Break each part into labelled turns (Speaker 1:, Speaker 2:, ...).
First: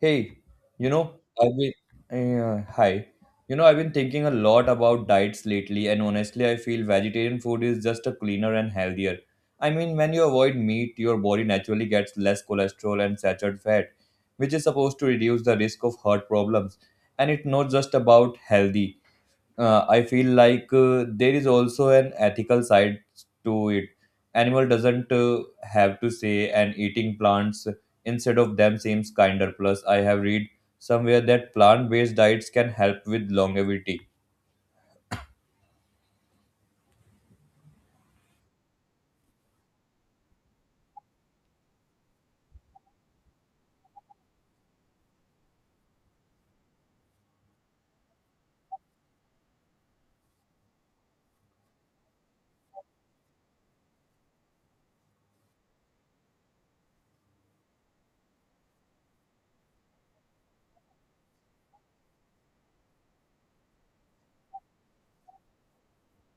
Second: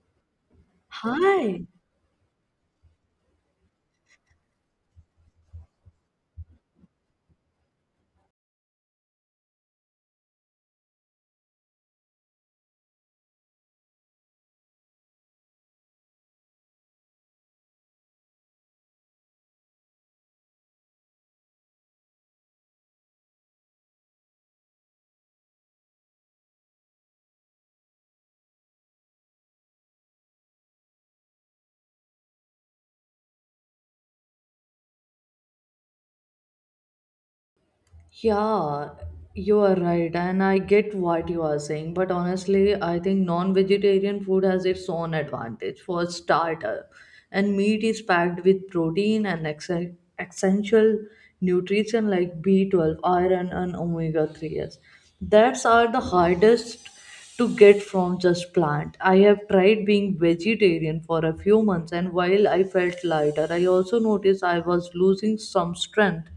Speaker 1: Hey, you know, I've
Speaker 2: Hi.
Speaker 1: been hi. You know, I've been thinking a lot about diets lately, and honestly, I feel vegetarian food is just a cleaner and healthier. I mean, when you avoid meat, your body naturally gets less cholesterol and saturated fat, which is supposed to reduce the risk of heart problems. And it's not just about healthy I feel like there is also an ethical side to it. Animal doesn't have to say, and eating plants instead of them seems kinder. Plus, I have read somewhere that plant-based diets can help with longevity.
Speaker 2: Yeah, you are right, and I get what you are saying, but honestly, I think non-vegetarian food has its own advantage for starter, and meat is packed with protein and ex essential nutrition like B12, iron, and omega-3s. That's are the hardest to get from just plant. I have tried being vegetarian for a few months, and while I felt lighter, I also noticed I was losing some strength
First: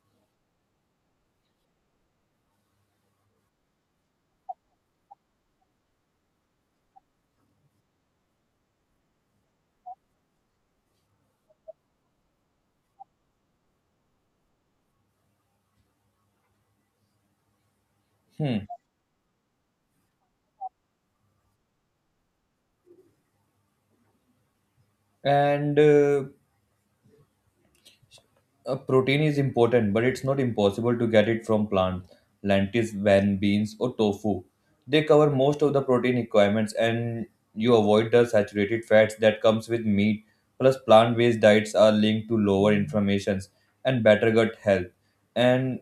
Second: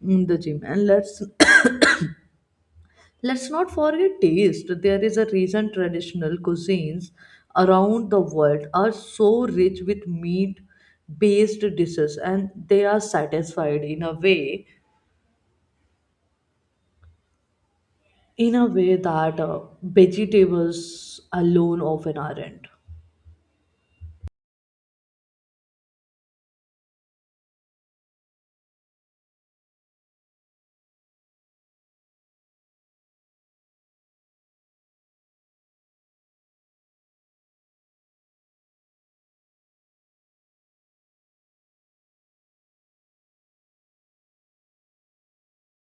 Speaker 2: in the gym, and let's let's not forget taste. There is a reason traditional cuisines around the world are so rich with meat based dishes, and they are satisfied in
Speaker 1: Hmm.
Speaker 2: a way that vegetables alone often aren't.
Speaker 1: And Protein is important, but it's not impossible to get it from plants, lentils, van beans, or tofu. They cover most of the protein requirements, and you avoid the saturated fats that comes with meat. Plus, plant-based diets are linked to lower inflammations and better gut health. And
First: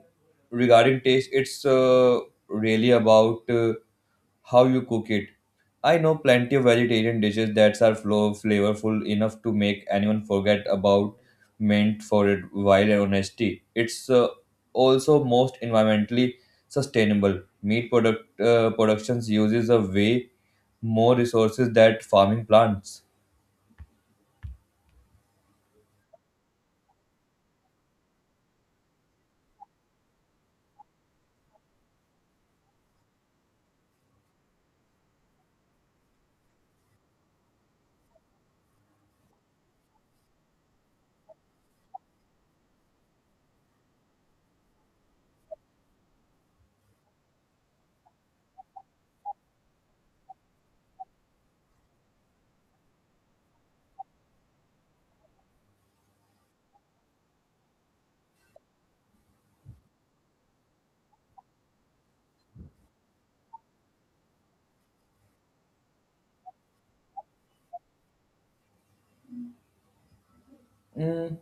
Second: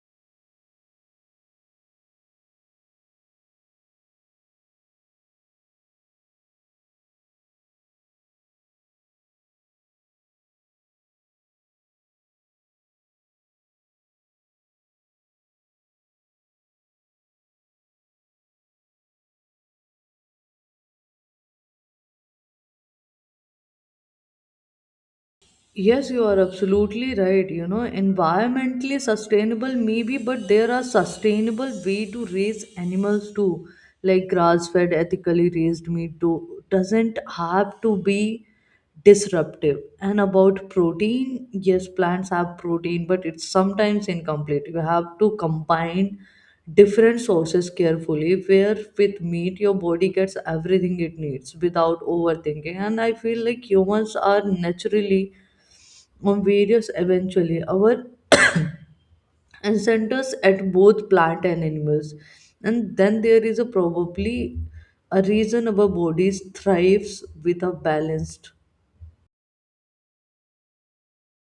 Speaker 1: regarding taste, it's really about how you cook it. I know plenty of vegetarian dishes that are flavorful enough to make anyone forget about meant for it while honesty. It's also most environmentally sustainable. Meat product productions uses a way more resources that farming plants.
Speaker 2: Yes, you are absolutely right. You know, environmentally sustainable, maybe, but there are sustainable way to raise animals too, like grass-fed, ethically raised meat too. Doesn't have to be disruptive. And about protein, yes, plants have protein, but it's sometimes incomplete. You have to combine different sources carefully. Where with meat, your body gets everything it needs without overthinking. And I feel like humans are naturally on various eventually our incentives at both plant and animals, and then there is a probably a reason our bodies thrives with a balanced.
Speaker 1: Mm.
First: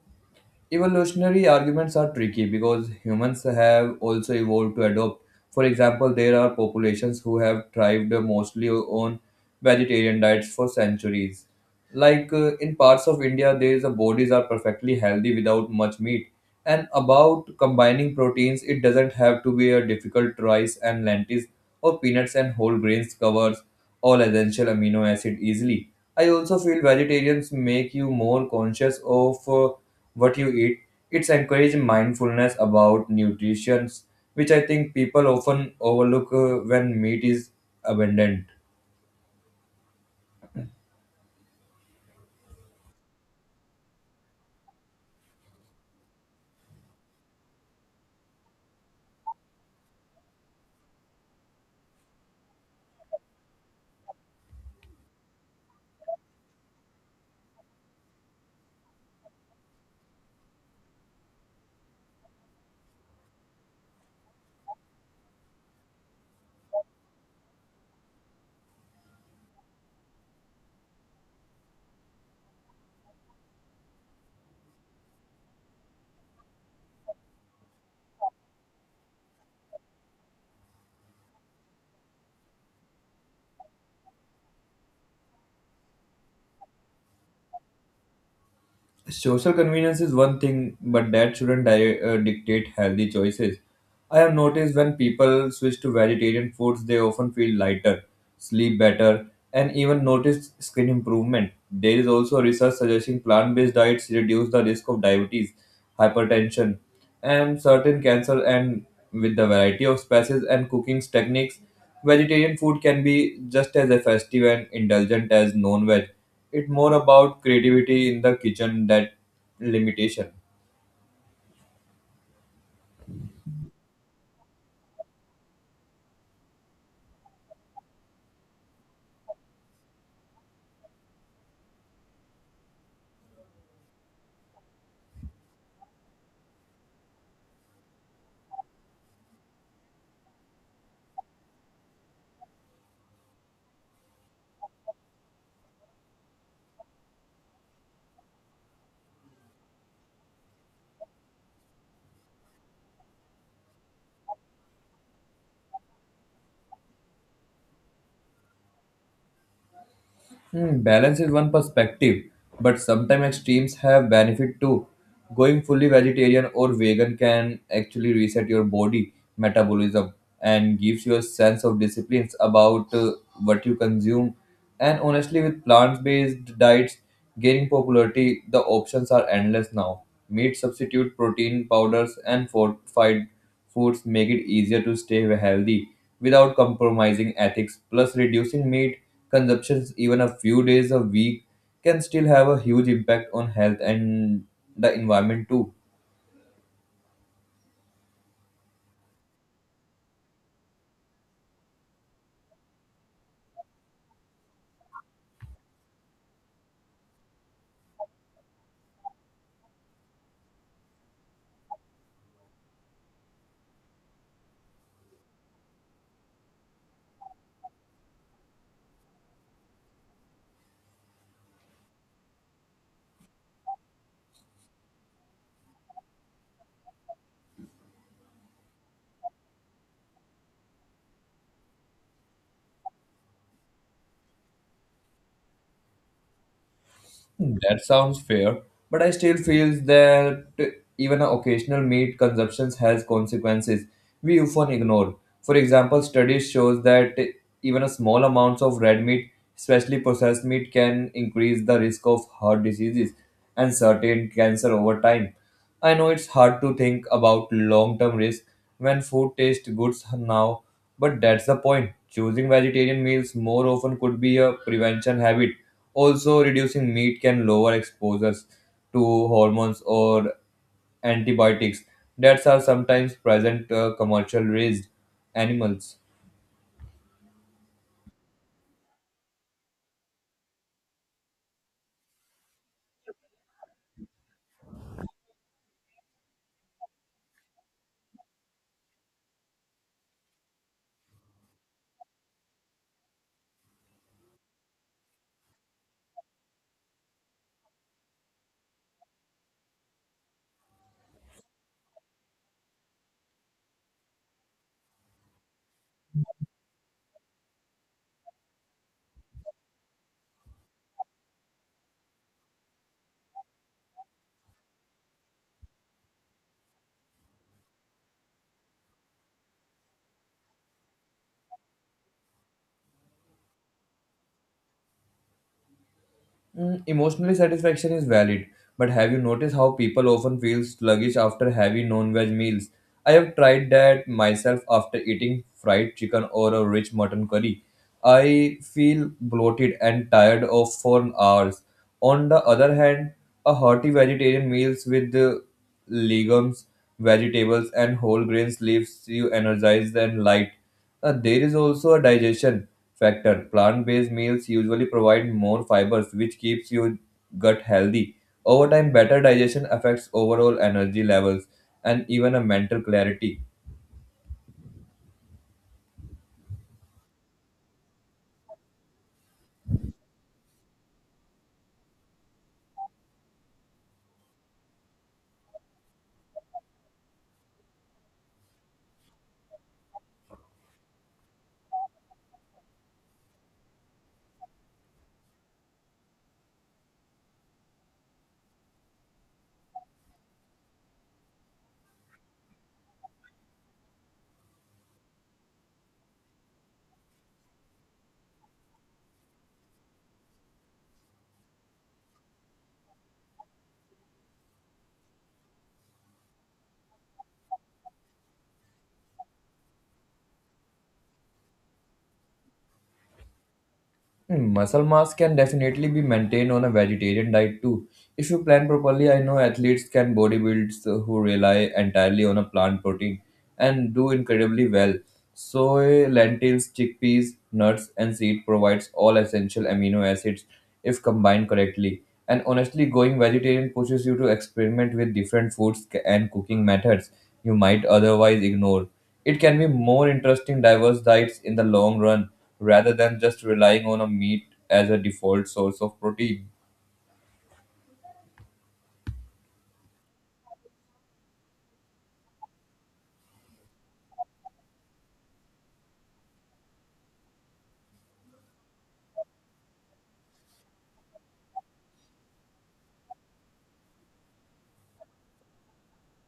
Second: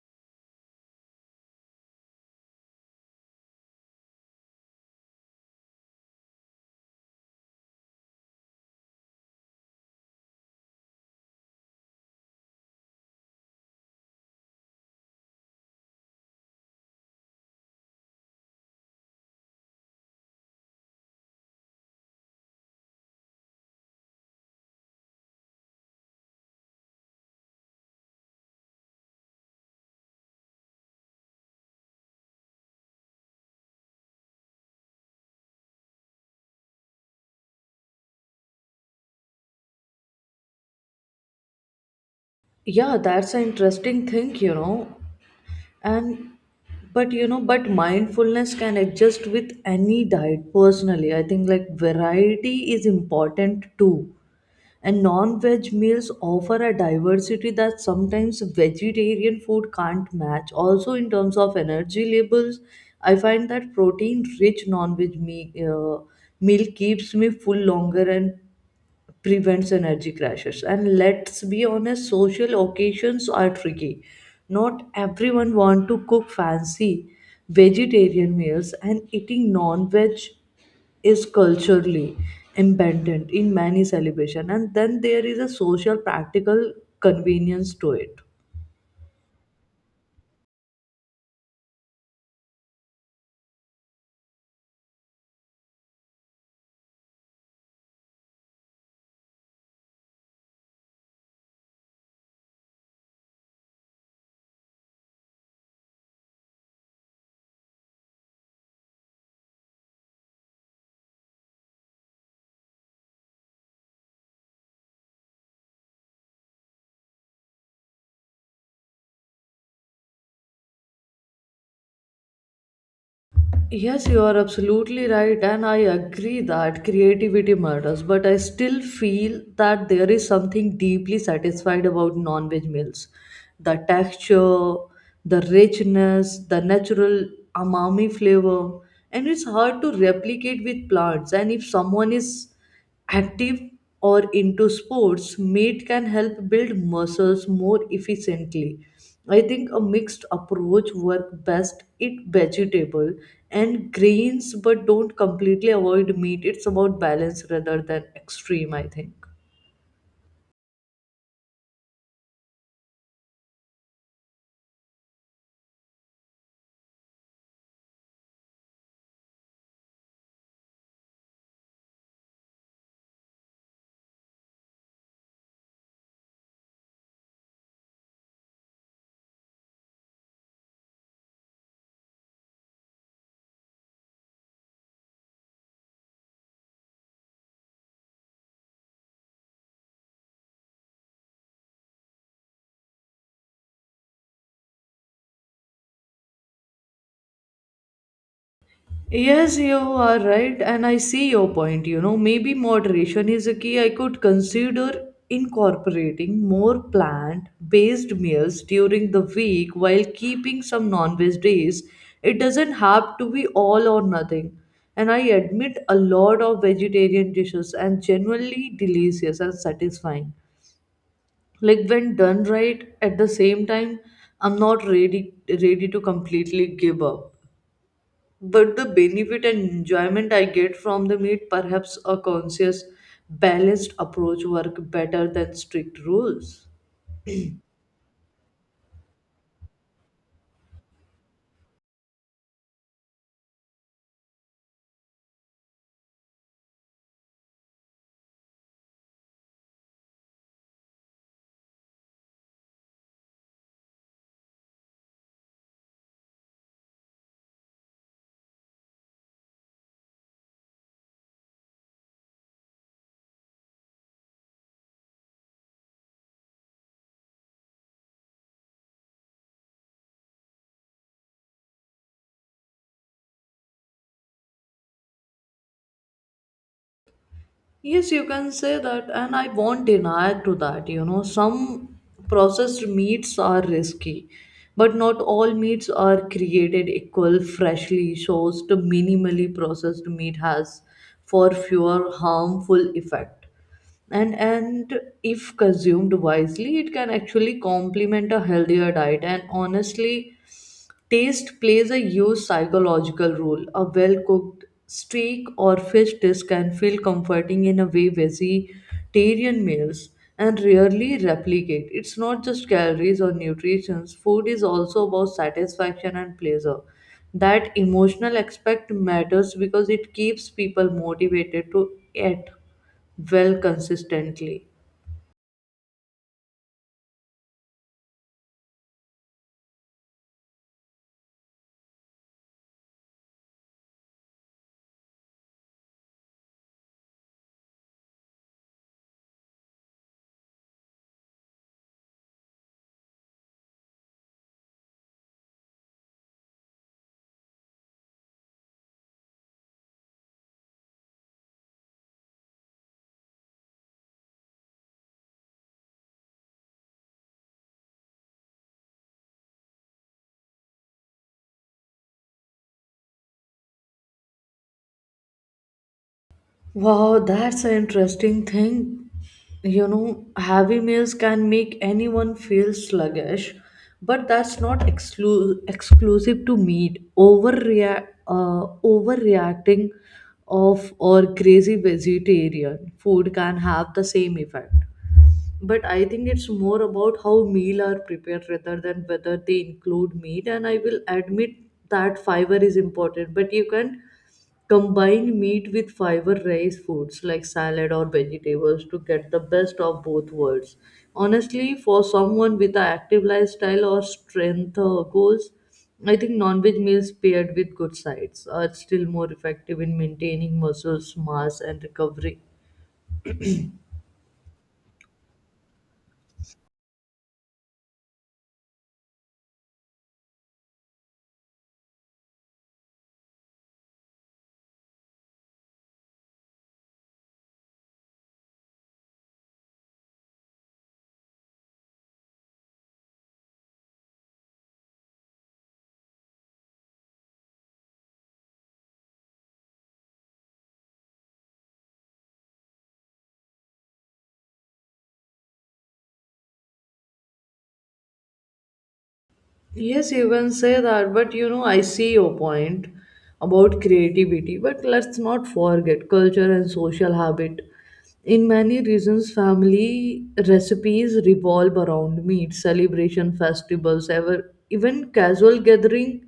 Speaker 1: Evolutionary arguments are tricky because humans have also evolved to adopt. For example, there are populations who have thrived mostly on vegetarian diets for centuries. Like in parts of India, there is a bodies are perfectly healthy without much meat. And about combining proteins, it doesn't have to be a difficult rice and lentils or peanuts and whole grains covers all essential amino acid easily. I also feel vegetarians make you more conscious of. What you eat. It's encourage mindfulness about nutrition, which I think people often overlook when meat is abundant.
Speaker 2: Yeah, that's an interesting thing, you know, and but you know but mindfulness can adjust with any diet. Personally, I think like variety is important too. And non veg meals offer a diversity that sometimes vegetarian food can't match. Also, in terms of energy labels, I find that protein rich non veg me meal keeps me full longer and prevents energy crashes. And let's be honest, social occasions are tricky. Not everyone want to cook fancy vegetarian meals, and eating non-veg is culturally embedded in many celebration, and then there is a social practical convenience to it.
Speaker 1: Social convenience is one thing, but that shouldn't dictate healthy choices. I have noticed when people switch to vegetarian foods, they often feel lighter, sleep better, and even notice skin improvement. There is also research suggesting plant based diets reduce the risk of diabetes, hypertension, and certain cancer. And with the variety of spices and cooking techniques, vegetarian food can be just as effective and indulgent as non veg. It's more about creativity in the kitchen that limitation.
Speaker 2: Yes, you are absolutely right, and I agree that creativity matters, but I still feel that there is something deeply satisfied about non veg meals. The texture, the richness, the natural umami flavor, and it's hard to replicate with plants. And if someone is active or into sports, meat can help build muscles more efficiently. I think a mixed approach works best. Eat vegetable and grains, but don't completely avoid meat. It's about balance rather than extreme, I think.
Speaker 1: Hmm, balance is one perspective, but sometimes extremes have benefit too. Going fully vegetarian or vegan can actually reset your body metabolism and gives you a sense of disciplines about what you consume. And honestly, with plant-based diets gaining popularity, the options are endless now. Meat substitute, protein powders, and fortified foods make it easier to stay healthy without compromising ethics. Plus, reducing meat consumption even a few days a week can still have a huge impact on health and the environment too.
Speaker 2: Yes, you are right, and I see your point. You know, maybe moderation is a key. I could consider incorporating more plant based meals during the week while keeping some non veg days. It doesn't have to be all or nothing. And I admit a lot of vegetarian dishes and genuinely delicious and satisfying. Like when done right, at the same time, I'm not ready to completely give up, but the benefit and enjoyment I get from the meat, perhaps a conscious, balanced approach work better than strict rules.
Speaker 1: That sounds fair, but I still feel that even an occasional meat consumption has consequences we often ignore. For example, studies shows that even a small amounts of red meat, especially processed meat, can increase the risk of heart diseases and certain cancer over time. I know it's hard to think about long term risk when food tastes good now, but that's the point. Choosing vegetarian meals more often could be a prevention habit. Also, reducing meat can lower exposures to hormones or antibiotics that are sometimes present commercial raised animals.
Speaker 2: Yes, you can say that, and I won't deny to that. You know, some processed meats are risky, but not all meats are created equal. Freshly sourced, minimally processed meat has for fewer harmful effect. And if consumed wisely, it can actually complement a healthier diet. And honestly, taste plays a huge psychological role. A well cooked steak or fish dish can feel comforting in a way vegetarian meals and rarely replicate. It's not just calories or nutrition, food is also about satisfaction and pleasure. That emotional aspect matters because it keeps people motivated to eat well consistently.
Speaker 1: Mm, emotionally satisfaction is valid, but have you noticed how people often feel sluggish after heavy non-veg meals? I have tried that myself after eating fried chicken or a rich mutton curry. I feel bloated and tired of for hours. On the other hand, a hearty vegetarian meals with the legumes, vegetables, and whole grains leaves you energized and light. There is also a digestion factor. Plant based meals usually provide more fibers, which keeps your gut healthy. Over time, better digestion affects overall energy levels and even a mental clarity.
Speaker 2: Wow, that's an interesting thing. You know, heavy meals can make anyone feel sluggish, but that's not exclusive to meat. Overreacting of or crazy vegetarian food can have the same effect. But I think it's more about how meal are prepared rather than whether they include meat. And I will admit that fiber is important, but you can combine meat with fiber rice foods like salad or vegetables to get the best of both worlds. Honestly, for someone with an active lifestyle or strength goals, I think non veg meals paired with good sides are still more effective in maintaining muscles, mass, and recovery.
Speaker 1: Hmm, muscle mass can definitely be maintained on a vegetarian diet too. If you plan properly, I know athletes can bodybuilders who rely entirely on a plant protein and do incredibly well. Soy, lentils, chickpeas, nuts, and seed provides all essential amino acids if combined correctly. And honestly, going vegetarian pushes you to experiment with different foods and cooking methods you might otherwise ignore. It can be more interesting diverse diets in the long run rather than just relying on a meat as a default source of protein.
Speaker 2: Yes, you can say that, but you know, I see your point about creativity, but let's not forget culture and social habit. In many regions, family recipes revolve around meat, celebration, festivals, even casual gathering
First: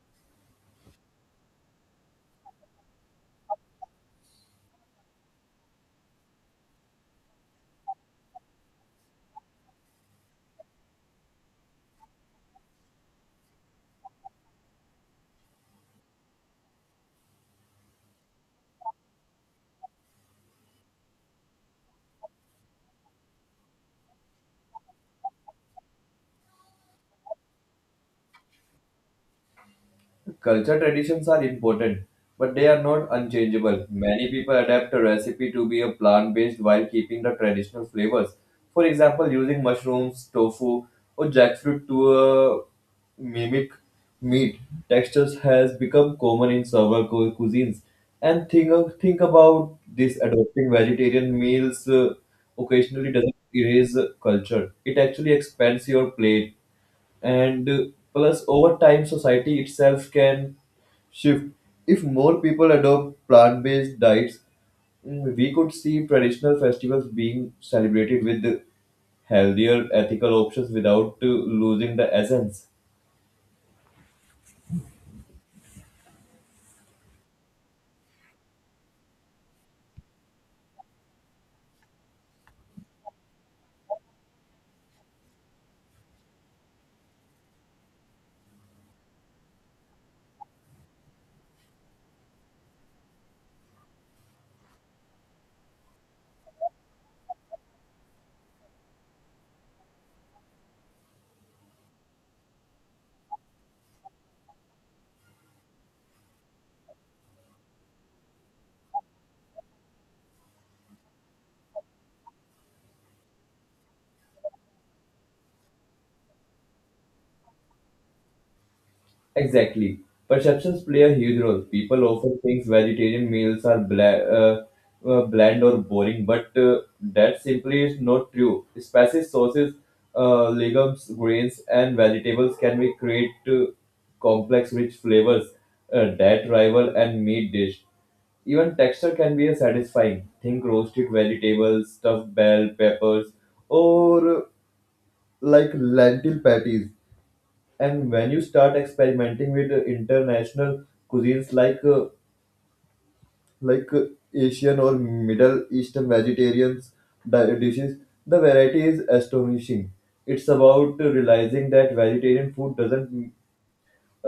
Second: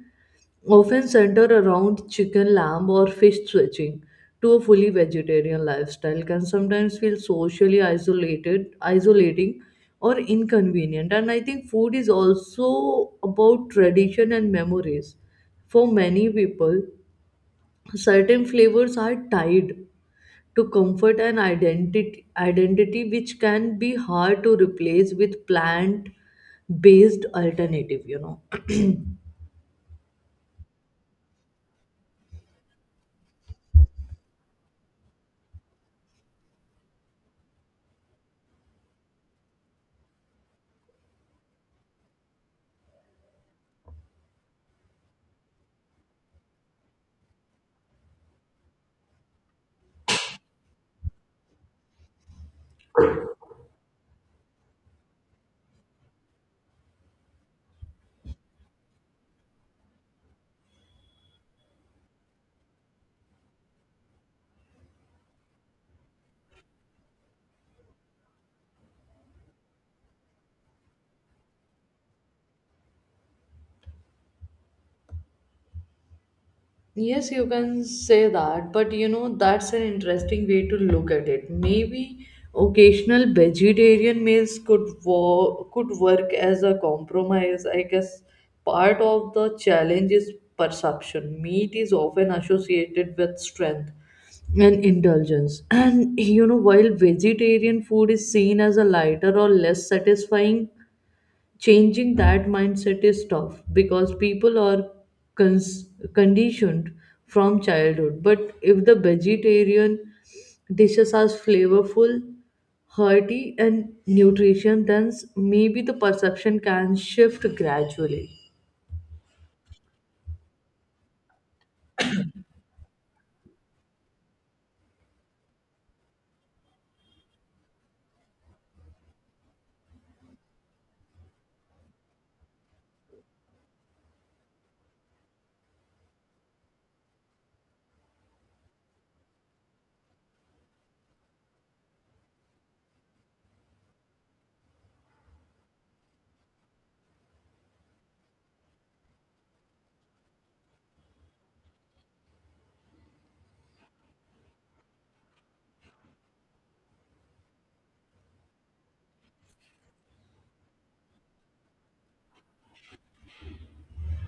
Speaker 2: often center around chicken, lamb, or fish. Switching to a fully vegetarian lifestyle can sometimes feel socially isolating, or inconvenient. And I think food is also about tradition and memories. For many people, certain flavors are tied to comfort and identity, which can be hard to replace with plant based alternative, you know.
Speaker 1: Culture traditions are important, but they are not unchangeable. Many people adapt a recipe to be a plant-based while keeping the traditional flavors. For example, using mushrooms, tofu, or jackfruit to mimic meat textures has become common in several cuisines. And think about this: adopting vegetarian meals occasionally doesn't erase culture. It actually expands your plate and plus over time society itself can shift if more people adopt plant-based diets. Mm, we could see traditional festivals being celebrated with healthier ethical options without losing the essence.
Speaker 2: Yes, you can say that, but you know, that's an interesting way to look at it. Maybe occasional vegetarian meals could work as a compromise. I guess part of the challenge is perception. Meat is often associated with strength and indulgence. And you know, while vegetarian food is seen as a lighter or less satisfying, changing that mindset is tough because people are cons- conditioned from childhood. But if the vegetarian dishes are flavorful, hearty, and nutrition, then maybe the perception can shift gradually.
Speaker 1: Exactly. Perceptions play a huge role. People often think vegetarian meals are bland or boring, but that simply is not true. Spices, sauces, legumes, grains, and vegetables can be create complex, rich flavors that rival and meat dish. Even texture can be a satisfying. Think roasted vegetables, stuffed bell peppers, or like lentil patties. And when you start experimenting with international cuisines like uh, asian or middle eastern vegetarian dishes, the variety is astonishing. It's about realizing that vegetarian food doesn't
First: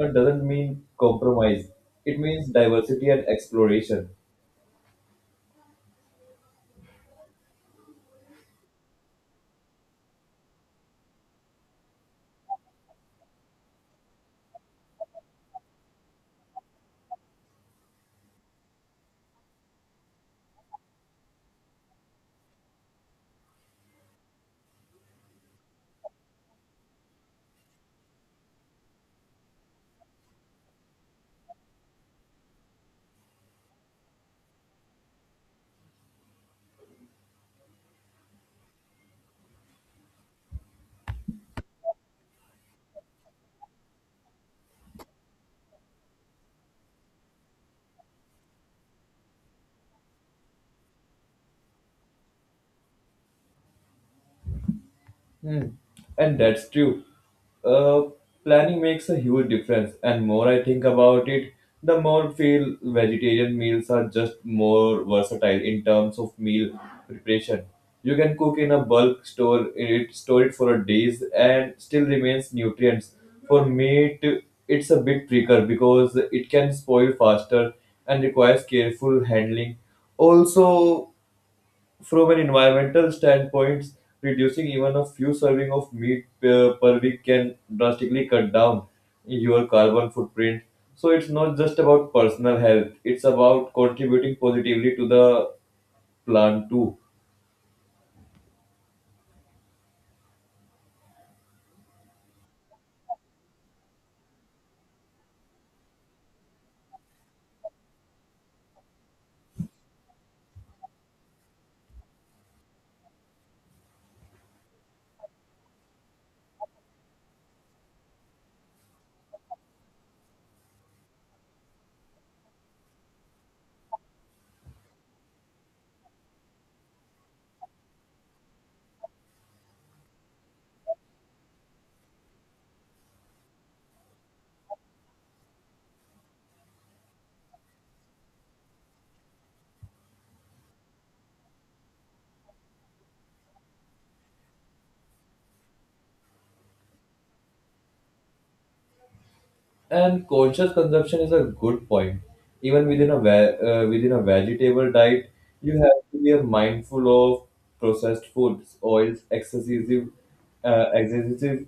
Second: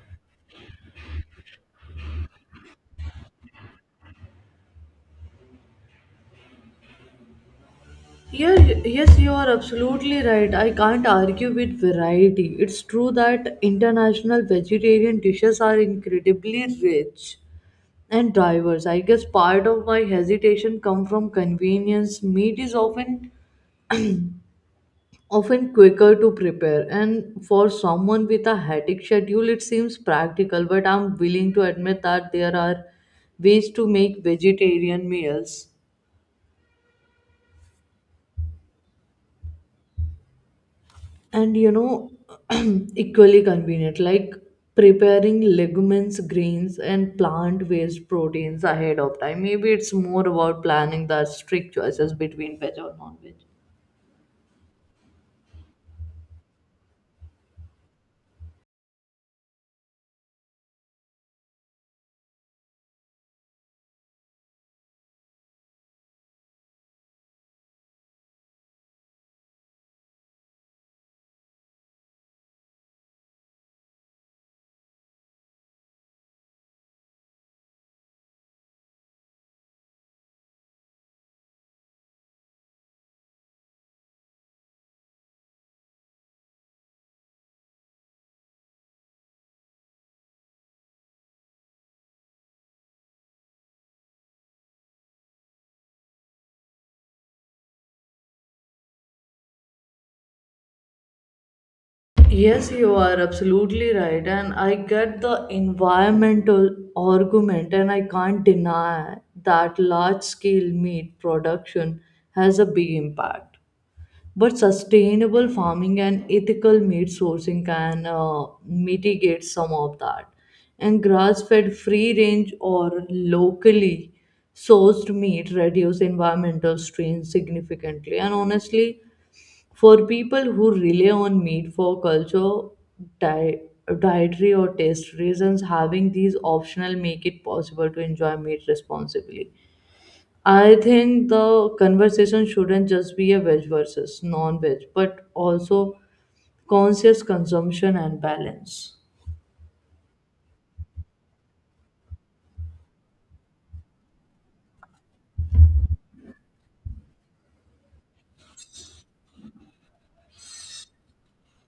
Speaker 1: uh, doesn't mean compromise. It means diversity and exploration.
Speaker 2: Yeah, yes, you are absolutely right. I can't argue with variety. It's true that international vegetarian dishes are incredibly rich and drivers. I guess part of my hesitation come from convenience. Meat is often quicker to prepare, and for someone with a hectic schedule, it seems practical, but I'm willing to admit that there are ways to make vegetarian meals, and you know, equally convenient, like preparing legumes, grains, and plant based proteins ahead of time. Maybe it's more about planning the strict choices between veg or non veg.
Speaker 1: Hmm. And that's true. Uh, Planning makes a huge difference, and more I think about it, the more feel vegetarian meals are just more versatile in terms of meal preparation. You can cook in a bulk, store it for days, and still remains nutrients. For meat, it's a bit trickier because it can spoil faster and requires careful handling. Also, from an environmental standpoint, reducing even a few serving of meat per week can drastically cut down your carbon footprint. So it's not just about personal health; it's about contributing positively to the plant too.
Speaker 2: Yes, you are absolutely right, and I get the environmental argument, and I can't deny that large scale meat production has a big impact. But sustainable farming and ethical meat sourcing can mitigate some of that. And grass fed, free range, or locally sourced meat reduce environmental strain significantly. And honestly, for people who rely on meat for culture, di- dietary, or taste reasons, having these optional make it possible to enjoy meat responsibly. I think the conversation shouldn't just be a veg versus non veg, but also conscious consumption and balance.
Speaker 1: And conscious consumption is a good point. Even within a vegetable diet, you have to be mindful of processed foods, oils, excessive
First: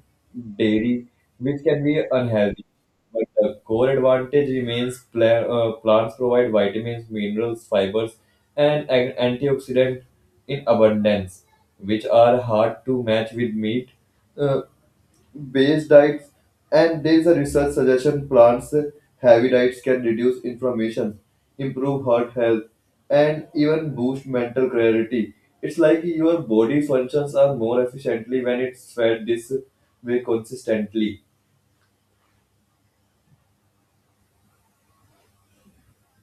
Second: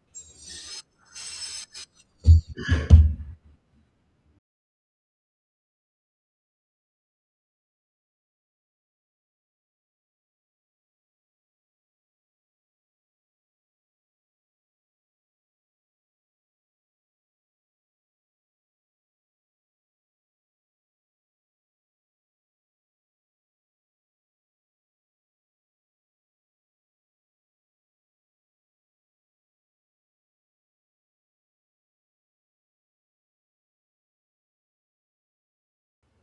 Speaker 1: dairy, which can be unhealthy. But the core advantage remains plants provide vitamins, minerals, fibers, and antioxidant in abundance, which are hard to match with meat. Uh, Base diets, and there is a research suggestion plants heavy diets can reduce inflammation, improve heart health, and even boost mental clarity. It's like your body functions are more efficiently when it's fed this way consistently.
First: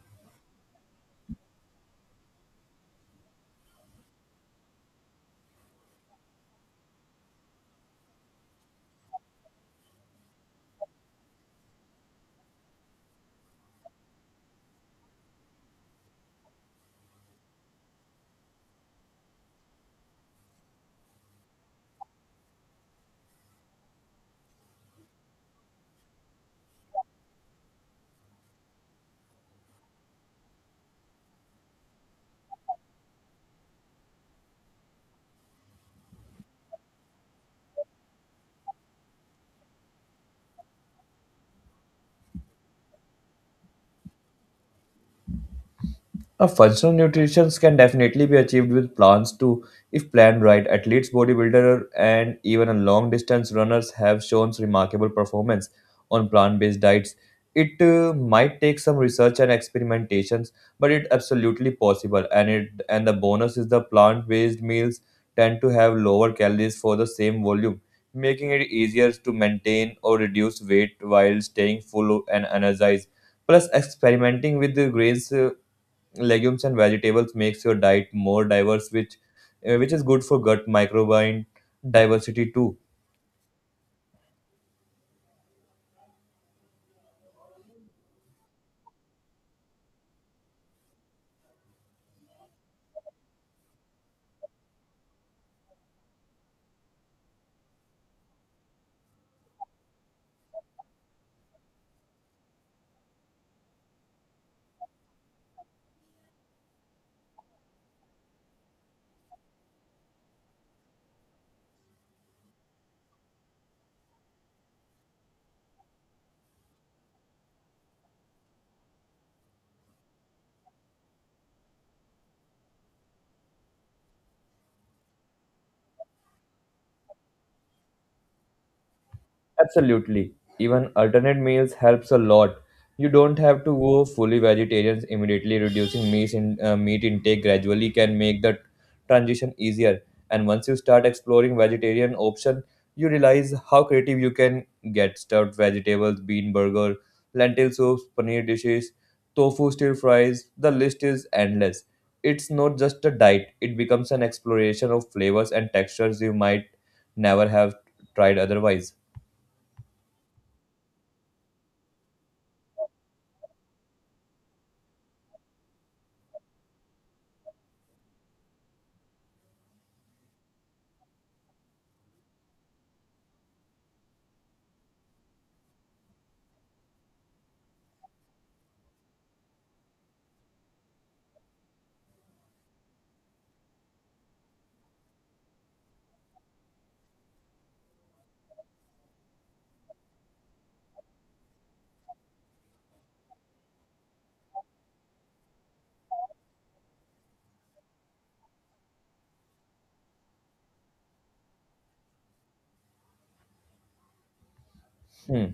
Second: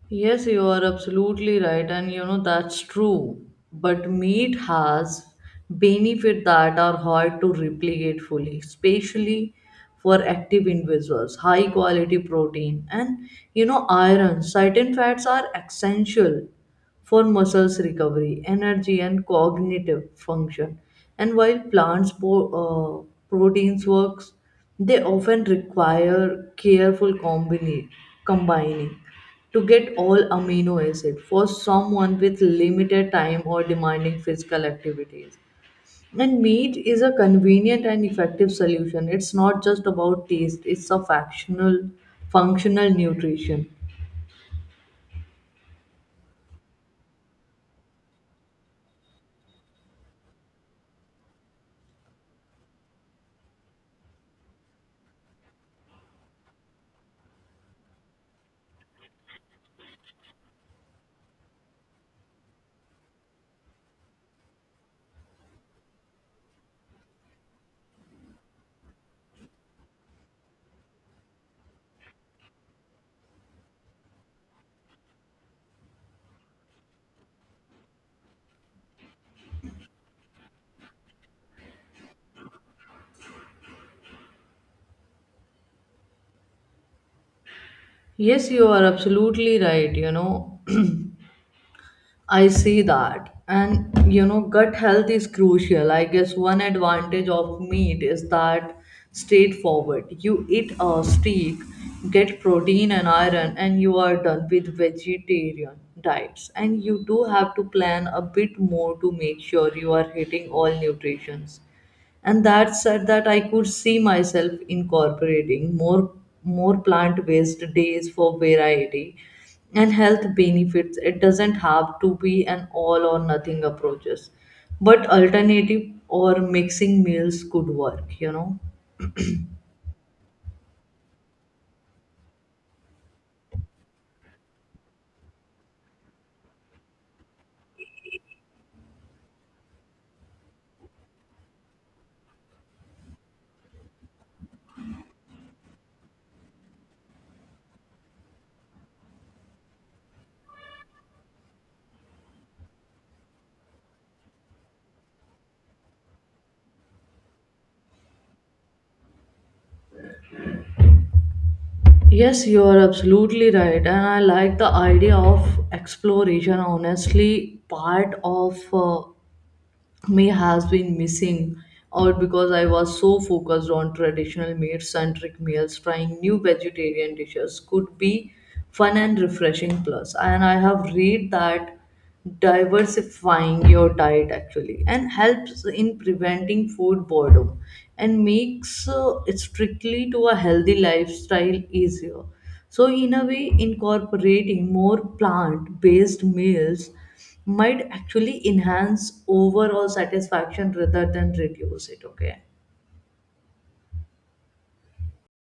Speaker 2: Yes, you are absolutely right, and you know that's true. But meat has benefit that are hard to replicate fully, especially for active individuals. High quality protein and you know iron, certain fats are essential for muscles recovery, energy, and cognitive function. And while proteins works, they often require combining to get all amino acid for someone with limited time or demanding physical activities. And meat is a convenient and effective solution. It's not just about taste, it's a functional nutrition.
Speaker 1: A functional nutrition can definitely be achieved with plans too, if planned right. Athletes, bodybuilders, and even a long distance runners have shown remarkable performance on plant based diets. It might take some research and experimentations, but it's absolutely possible. And the bonus is the plant based meals tend to have lower calories for the same volume, making it easier to maintain or reduce weight while staying full and energized. Plus, experimenting with the grains. Legumes and vegetables makes your diet more diverse, which is good for gut microbiome diversity too.
Speaker 2: Yes, you are absolutely right. You know, I see that. And you know, gut health is crucial. I guess one advantage of meat is that straightforward. You eat a steak, get protein and iron, and you are done with vegetarian diets. And you do have to plan a bit more to make sure you are hitting all nutrients. And that said, that I could see myself incorporating more plant based days for variety and health benefits. It doesn't have to be an all or nothing approaches, but alternative or mixing meals could work, you know.
Speaker 1: Absolutely. Even alternate meals helps a lot. You don't have to go fully vegetarian immediately. Reducing meat intake gradually can make the transition easier. And once you start exploring vegetarian option, you realize how creative you can get. Stuffed vegetables, bean burger, lentil soups, paneer dishes, tofu stir fries. The list is endless. It's not just a diet; it becomes an exploration of flavors and textures you might never have tried otherwise.
Speaker 2: Yes, you are absolutely right. And I like the idea of exploration. Honestly, part of me has been missing out because I was so focused on traditional meat centric meals. Trying new vegetarian dishes could be fun and refreshing plus. And I have read that diversifying your diet actually and helps in preventing food boredom and makes strictly to a healthy lifestyle easier. So in a way, incorporating more plant based meals might actually enhance overall satisfaction rather than reduce it, okay.
Speaker 1: Hmm.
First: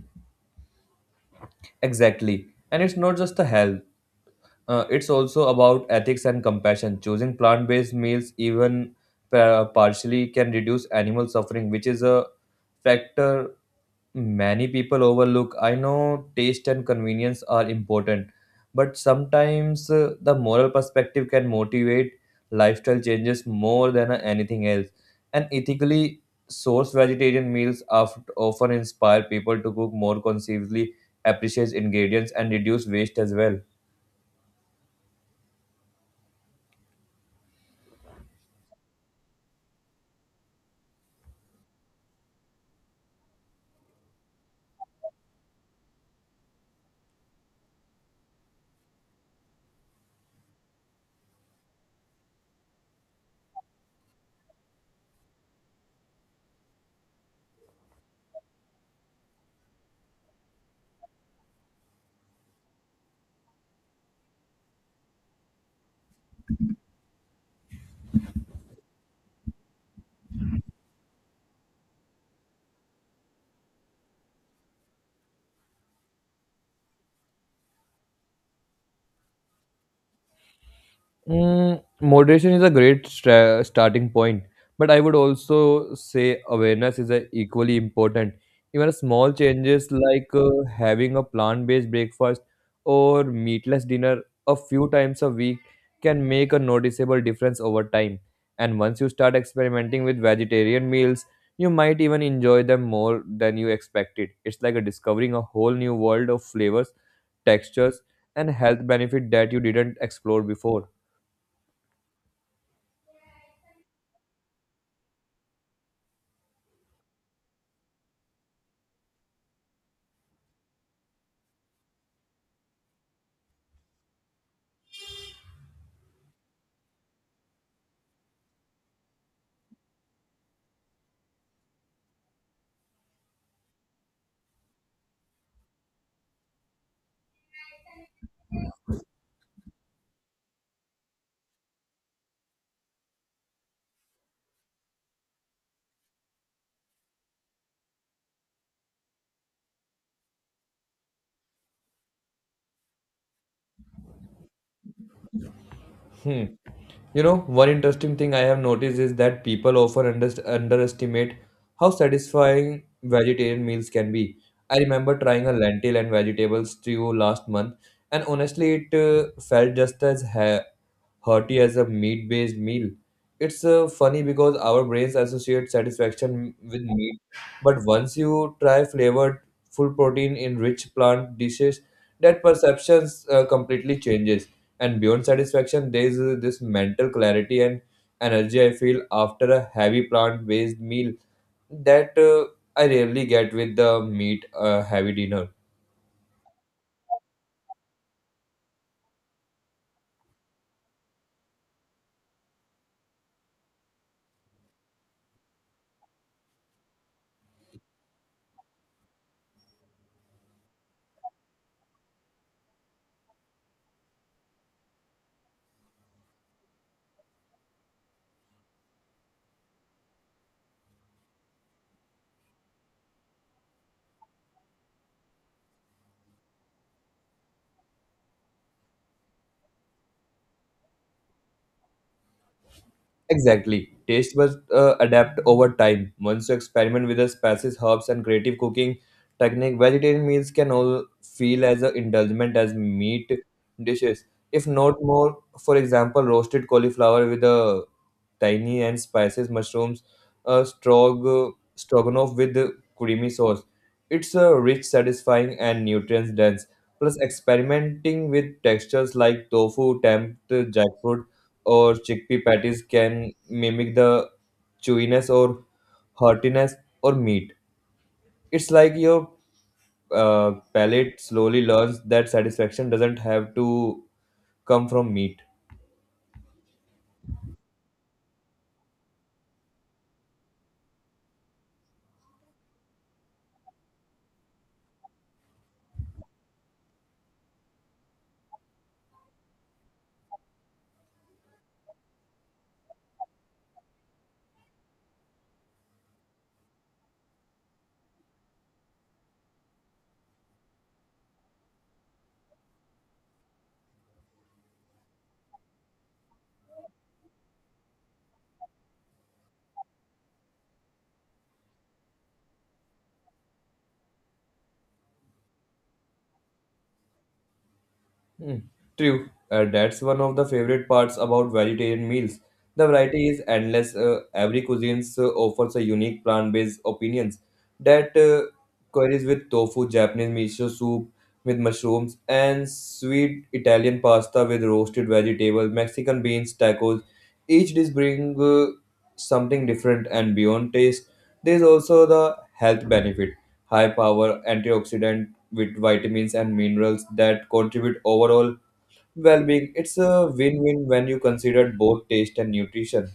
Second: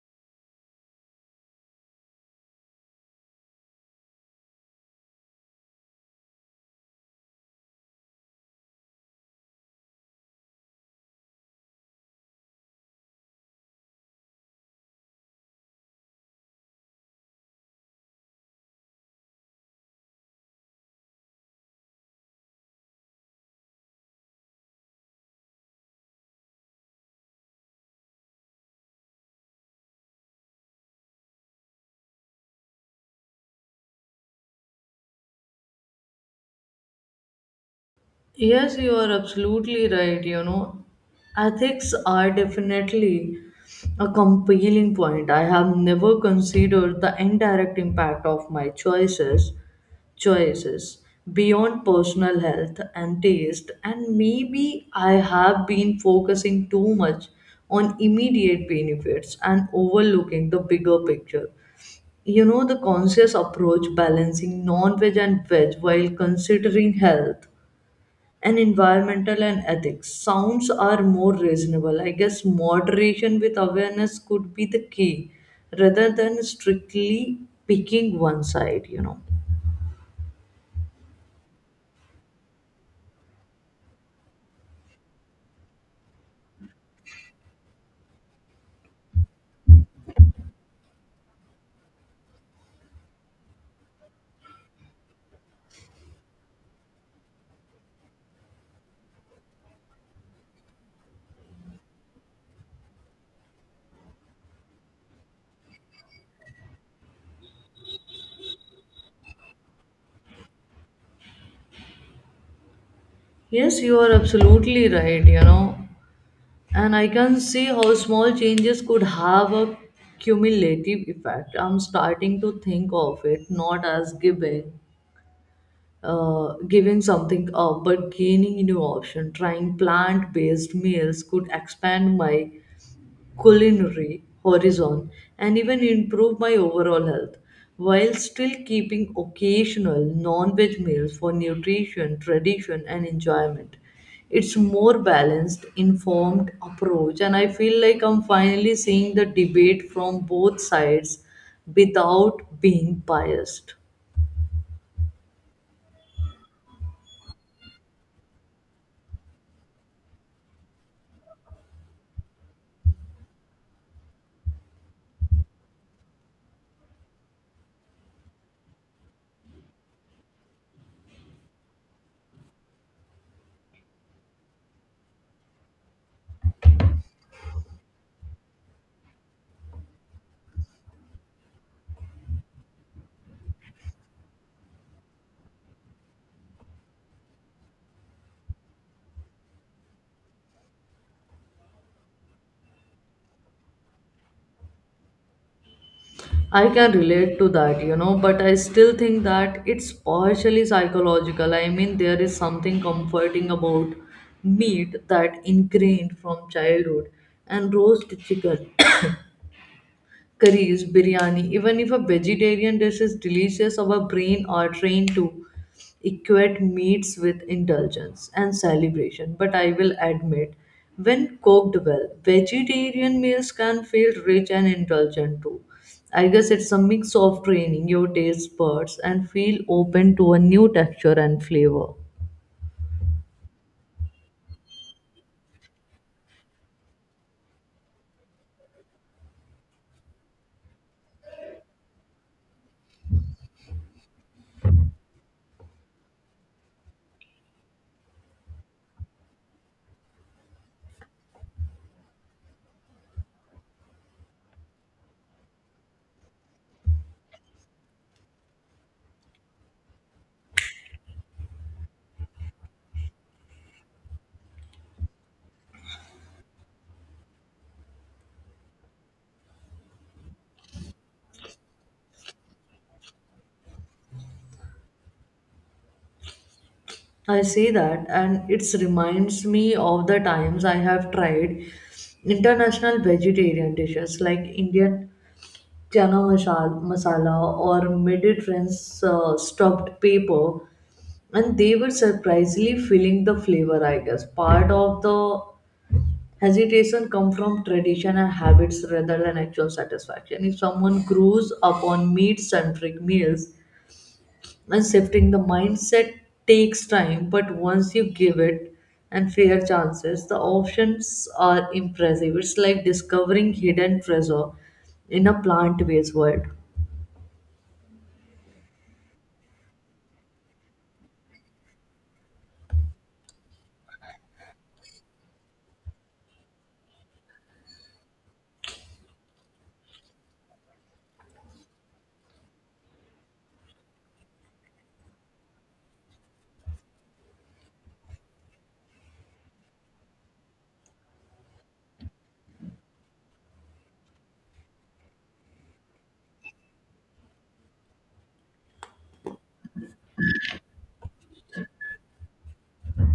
Speaker 1: Exactly. And it's not just the health, it's also about ethics and compassion. Choosing plant based meals, even partially, can reduce animal suffering, which is a factor many people overlook. I know taste and convenience are important, but sometimes the moral perspective can motivate lifestyle changes more than anything else. And ethically sourced vegetarian meals often inspire people to cook more consciously, appreciate ingredients, and reduce waste as well.
Speaker 2: Yes, you are absolutely right. You know, ethics are definitely a compelling point. I have never considered the indirect impact of my choices beyond personal health and taste. And maybe I have been focusing too much on immediate benefits and overlooking the bigger picture. You know, the conscious approach, balancing non-veg and veg while considering health and environmental and ethics sounds are more reasonable. I guess moderation with awareness could be the key rather than strictly picking one side, you know.
Speaker 1: Mm, moderation is a great starting point, but I would also say awareness is a equally important. Even small changes like having a plant-based breakfast or meatless dinner a few times a week can make a noticeable difference over time. And once you start experimenting with vegetarian meals, you might even enjoy them more than you expected. It's like a discovering a whole new world of flavors, textures, and health benefit that you didn't explore before.
Speaker 2: Yes, you are absolutely right, you know, and I can see how small changes could have a cumulative effect. I'm starting to think of it not as giving something up but gaining new option. Trying plant-based meals could expand my culinary horizon and even improve my overall health while still keeping occasional non-veg meals for nutrition, tradition, and enjoyment. It's more balanced informed approach, and I feel like I'm finally seeing the debate from both sides without being biased.
Speaker 1: Hmm. You know, one interesting thing I have noticed is that people often underst underestimate how satisfying vegetarian meals can be. I remember trying a lentil and vegetable stew last month, and honestly, it felt just as ha hearty as a meat based meal. It's funny because our brains associate satisfaction with meat, but once you try flavored, full protein in rich plant dishes, that perception completely changes. And beyond satisfaction, there is this mental clarity and energy I feel after a heavy plant based meal that I rarely get with the meat heavy dinner.
Speaker 2: I can relate to that, you know, but I still think that it's partially psychological. I mean, there is something comforting about meat that ingrained from childhood. And roast chicken, curries, biryani, even if a vegetarian dish is delicious, our brain are trained to equate meats with indulgence and celebration. But I will admit, when cooked well, vegetarian meals can feel rich and indulgent too. I guess it's a mix of training your taste buds and feel open to a new texture and flavor.
Speaker 1: Exactly. Taste buds adapt over time. Once you experiment with the spices, herbs, and creative cooking technique, vegetarian meals can all feel as a indulgent as meat dishes, if not more. For example, roasted cauliflower with a tiny and spices mushrooms, a stroganoff with creamy sauce. It's a rich, satisfying, and nutrients dense. Plus, experimenting with textures like tofu, tempt, jackfruit, or chickpea patties can mimic the chewiness or heartiness or meat. It's like your palate slowly learns that satisfaction doesn't have to come from meat.
Speaker 2: I say that, and it reminds me of the times I have tried international vegetarian dishes like Indian chana masala or Mediterranean's stuffed paper, and they were surprisingly feeling the flavor. I guess part of the hesitation come from tradition and habits rather than actual satisfaction. If someone grows up on meat-centric meals, and shifting the mindset takes time, but once you give it and fair chances, the options are impressive. It's like discovering hidden treasure in a plant-based world.
Speaker 1: Hmm. True. That's one of the favorite parts about vegetarian meals. The variety is endless. Every cuisine offers a unique plant-based opinions that queries with tofu, Japanese miso soup with mushrooms, and sweet Italian pasta with roasted vegetables, Mexican beans, tacos. Each dish brings something different and beyond taste. There is also the health benefit, high power, antioxidant with vitamins and minerals that contribute overall well-being. It's a win-win when you consider both taste and nutrition.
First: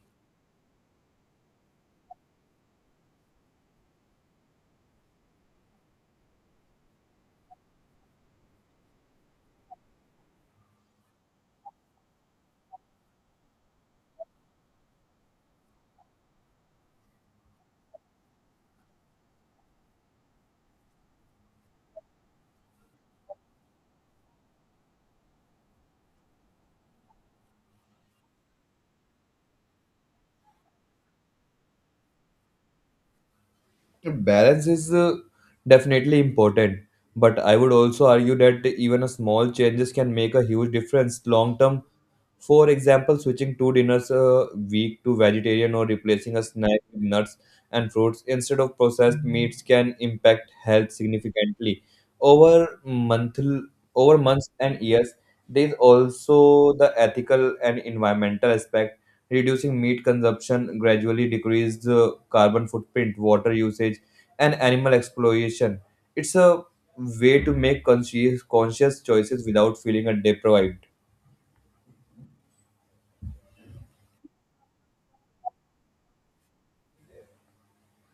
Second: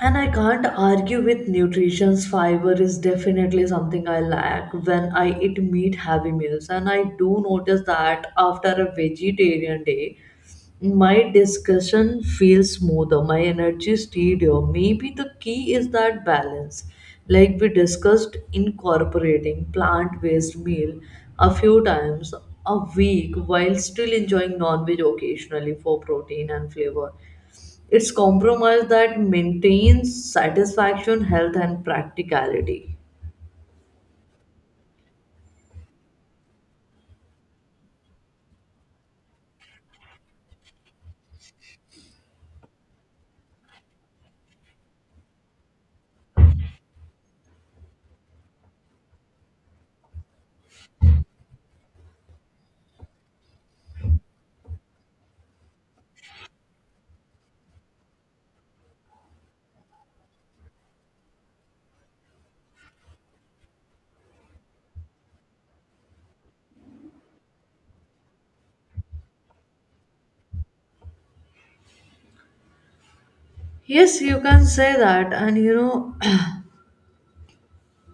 Speaker 2: And I can't argue with nutrition's fiber is definitely something I lack when I eat meat heavy meals. And I do notice that after a vegetarian day, my discussion feels smoother, my energy steadier. Maybe the key is that balance. Like we discussed, incorporating plant based meal a few times a week while still enjoying non veg occasionally for protein and flavor. It's compromise that maintains satisfaction, health, and practicality.
Speaker 1: So, balance is definitely important, but I would also argue that even a small changes can make a huge difference long term. For example, switching two dinners a week to vegetarian or replacing a snack with nuts and fruits instead of processed meats can impact health significantly. Over month, Over months and years, there is also the ethical and environmental aspect. Reducing meat consumption gradually decreases the carbon footprint, water usage, and animal exploitation. It's a way to make conscious choices without feeling a deprived.
Speaker 2: Yes, you can say that, and you know,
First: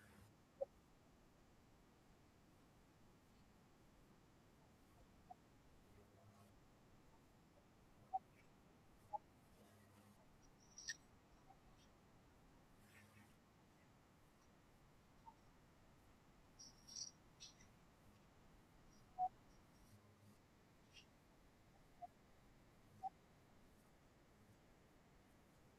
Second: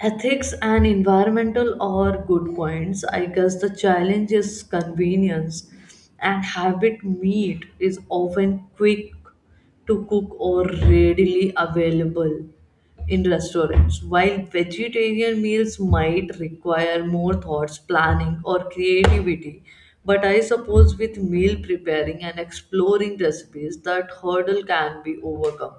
Speaker 2: ethics and environmental are good points. I guess the challenge is convenience, and habit meat is often quick to cook or readily available in restaurants, while vegetarian meals might require more thoughts, planning, or creativity. But I suppose with meal preparing and exploring recipes, that hurdle can be overcome.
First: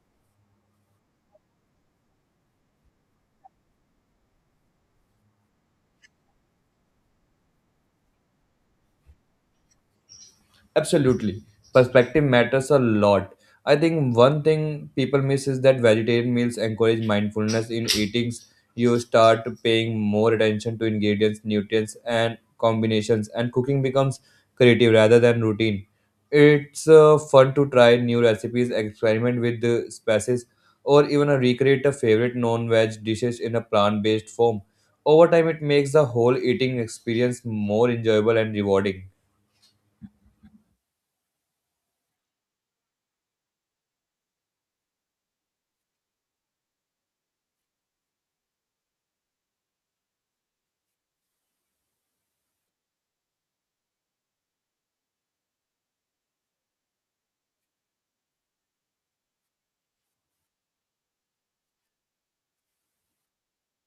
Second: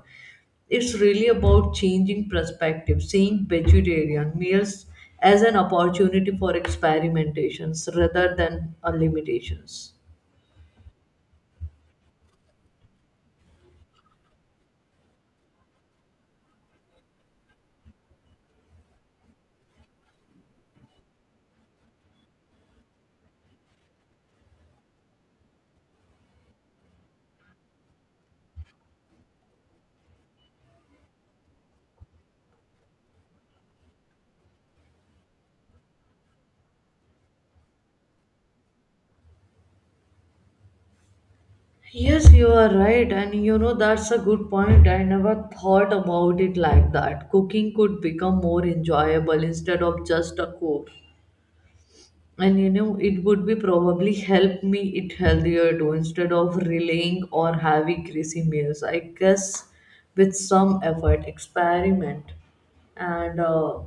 Speaker 2: It's really about changing perspective, seeing vegetarian meals as an opportunity for experimentations rather than a limitations.
Speaker 1: Absolutely. Perspective matters a lot. I think one thing people miss is that vegetarian meals encourage mindfulness in eatings. You start paying more attention to ingredients, nutrients, and combinations, and cooking becomes creative rather than routine. It's fun to try new recipes, experiment with the spices, or even recreate a favorite non veg dishes in a plant based form. Over time, it makes the whole eating experience more enjoyable and rewarding.
Speaker 2: Yes, you are right, and you know that's a good point. I never thought about it like that. Cooking could become more enjoyable instead of just a chore. And you know, it would be probably help me eat healthier too instead of relying on heavy greasy meals. I guess with some effort, experiment, and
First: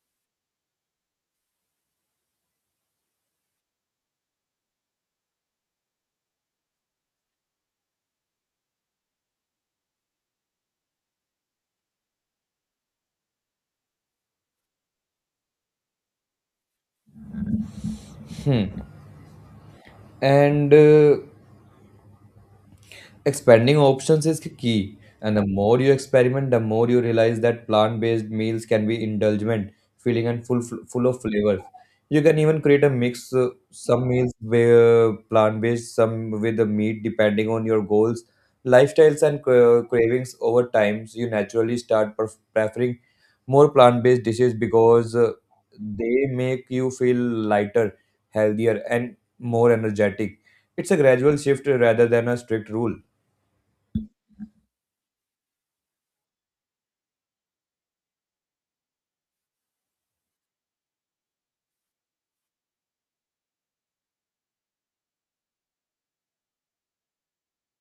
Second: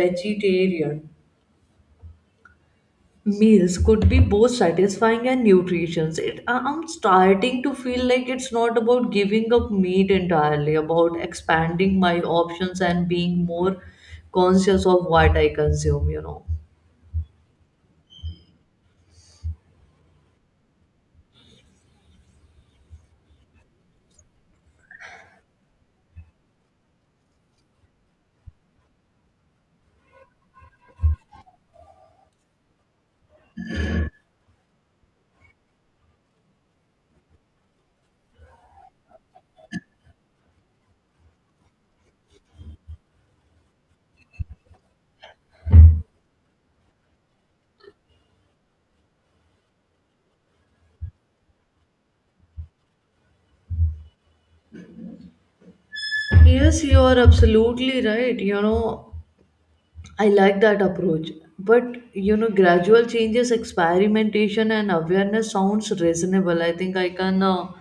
Speaker 2: vegetarian meals could be both satisfying and nutritious. I'm starting to feel like it's not about giving up meat entirely about expanding my options and being more conscious of what I consume, you know.
Speaker 1: And Expanding options is key, and the more you experiment, the more you realize that plant-based meals can be indulgent, filling, and full of flavors. You can even create a mix, some meals where plant-based, some with the meat, depending on your goals, lifestyles, and cravings over time. So you naturally start preferring more plant-based dishes because they make you feel lighter, healthier, and more energetic. It's a gradual shift rather than a strict rule.
Speaker 2: Yes, you are absolutely right. You know, I like that approach. But you know, gradual changes, experimentation, and awareness sounds reasonable. I think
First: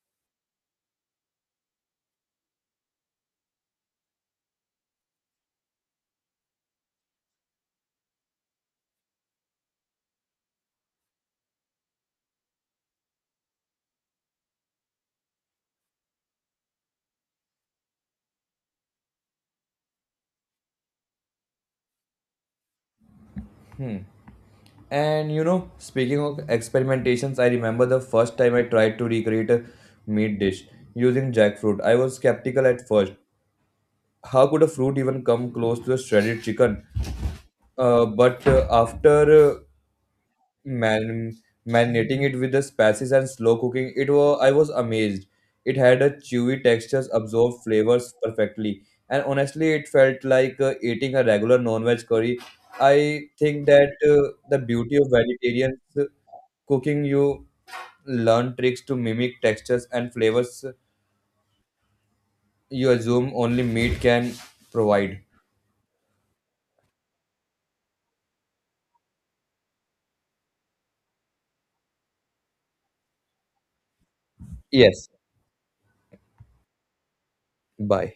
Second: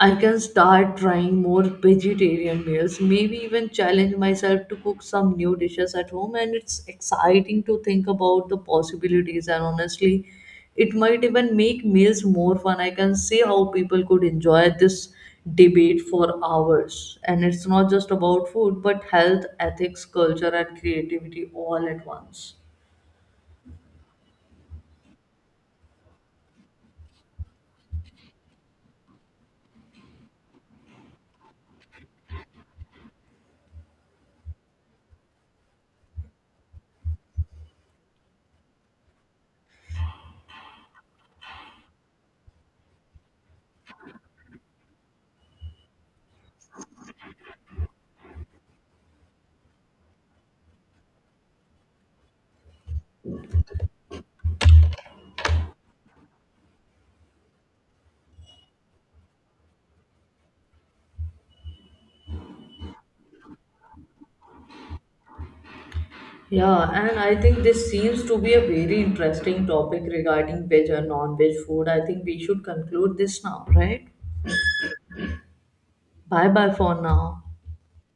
Speaker 2: I can start trying more vegetarian meals, maybe even challenge myself to cook some new dishes at home. And it's exciting to think about the possibilities. And honestly, it might even make meals more fun. I can see how people could enjoy this debate for hours. And it's not just about food, but health, ethics, culture, and creativity all at once.
Speaker 1: And you know, speaking of experimentations, I remember the first time I tried to recreate a meat dish using jackfruit. I was skeptical at first. How could a fruit even come close to a shredded chicken? But after man marinating it with the spices and slow cooking it was I was amazed. It had a chewy textures, absorbed flavors perfectly, and honestly it felt like eating a regular non-veg curry. I think that the beauty of vegetarian cooking, you learn tricks to mimic textures and flavors you assume only meat can provide.
Speaker 2: Yeah, and I think this seems to be a very interesting topic regarding veg and non-veg food. I think we should conclude this now, right?
Speaker 1: Yes.
Speaker 2: Bye bye for now.
Speaker 1: Bye.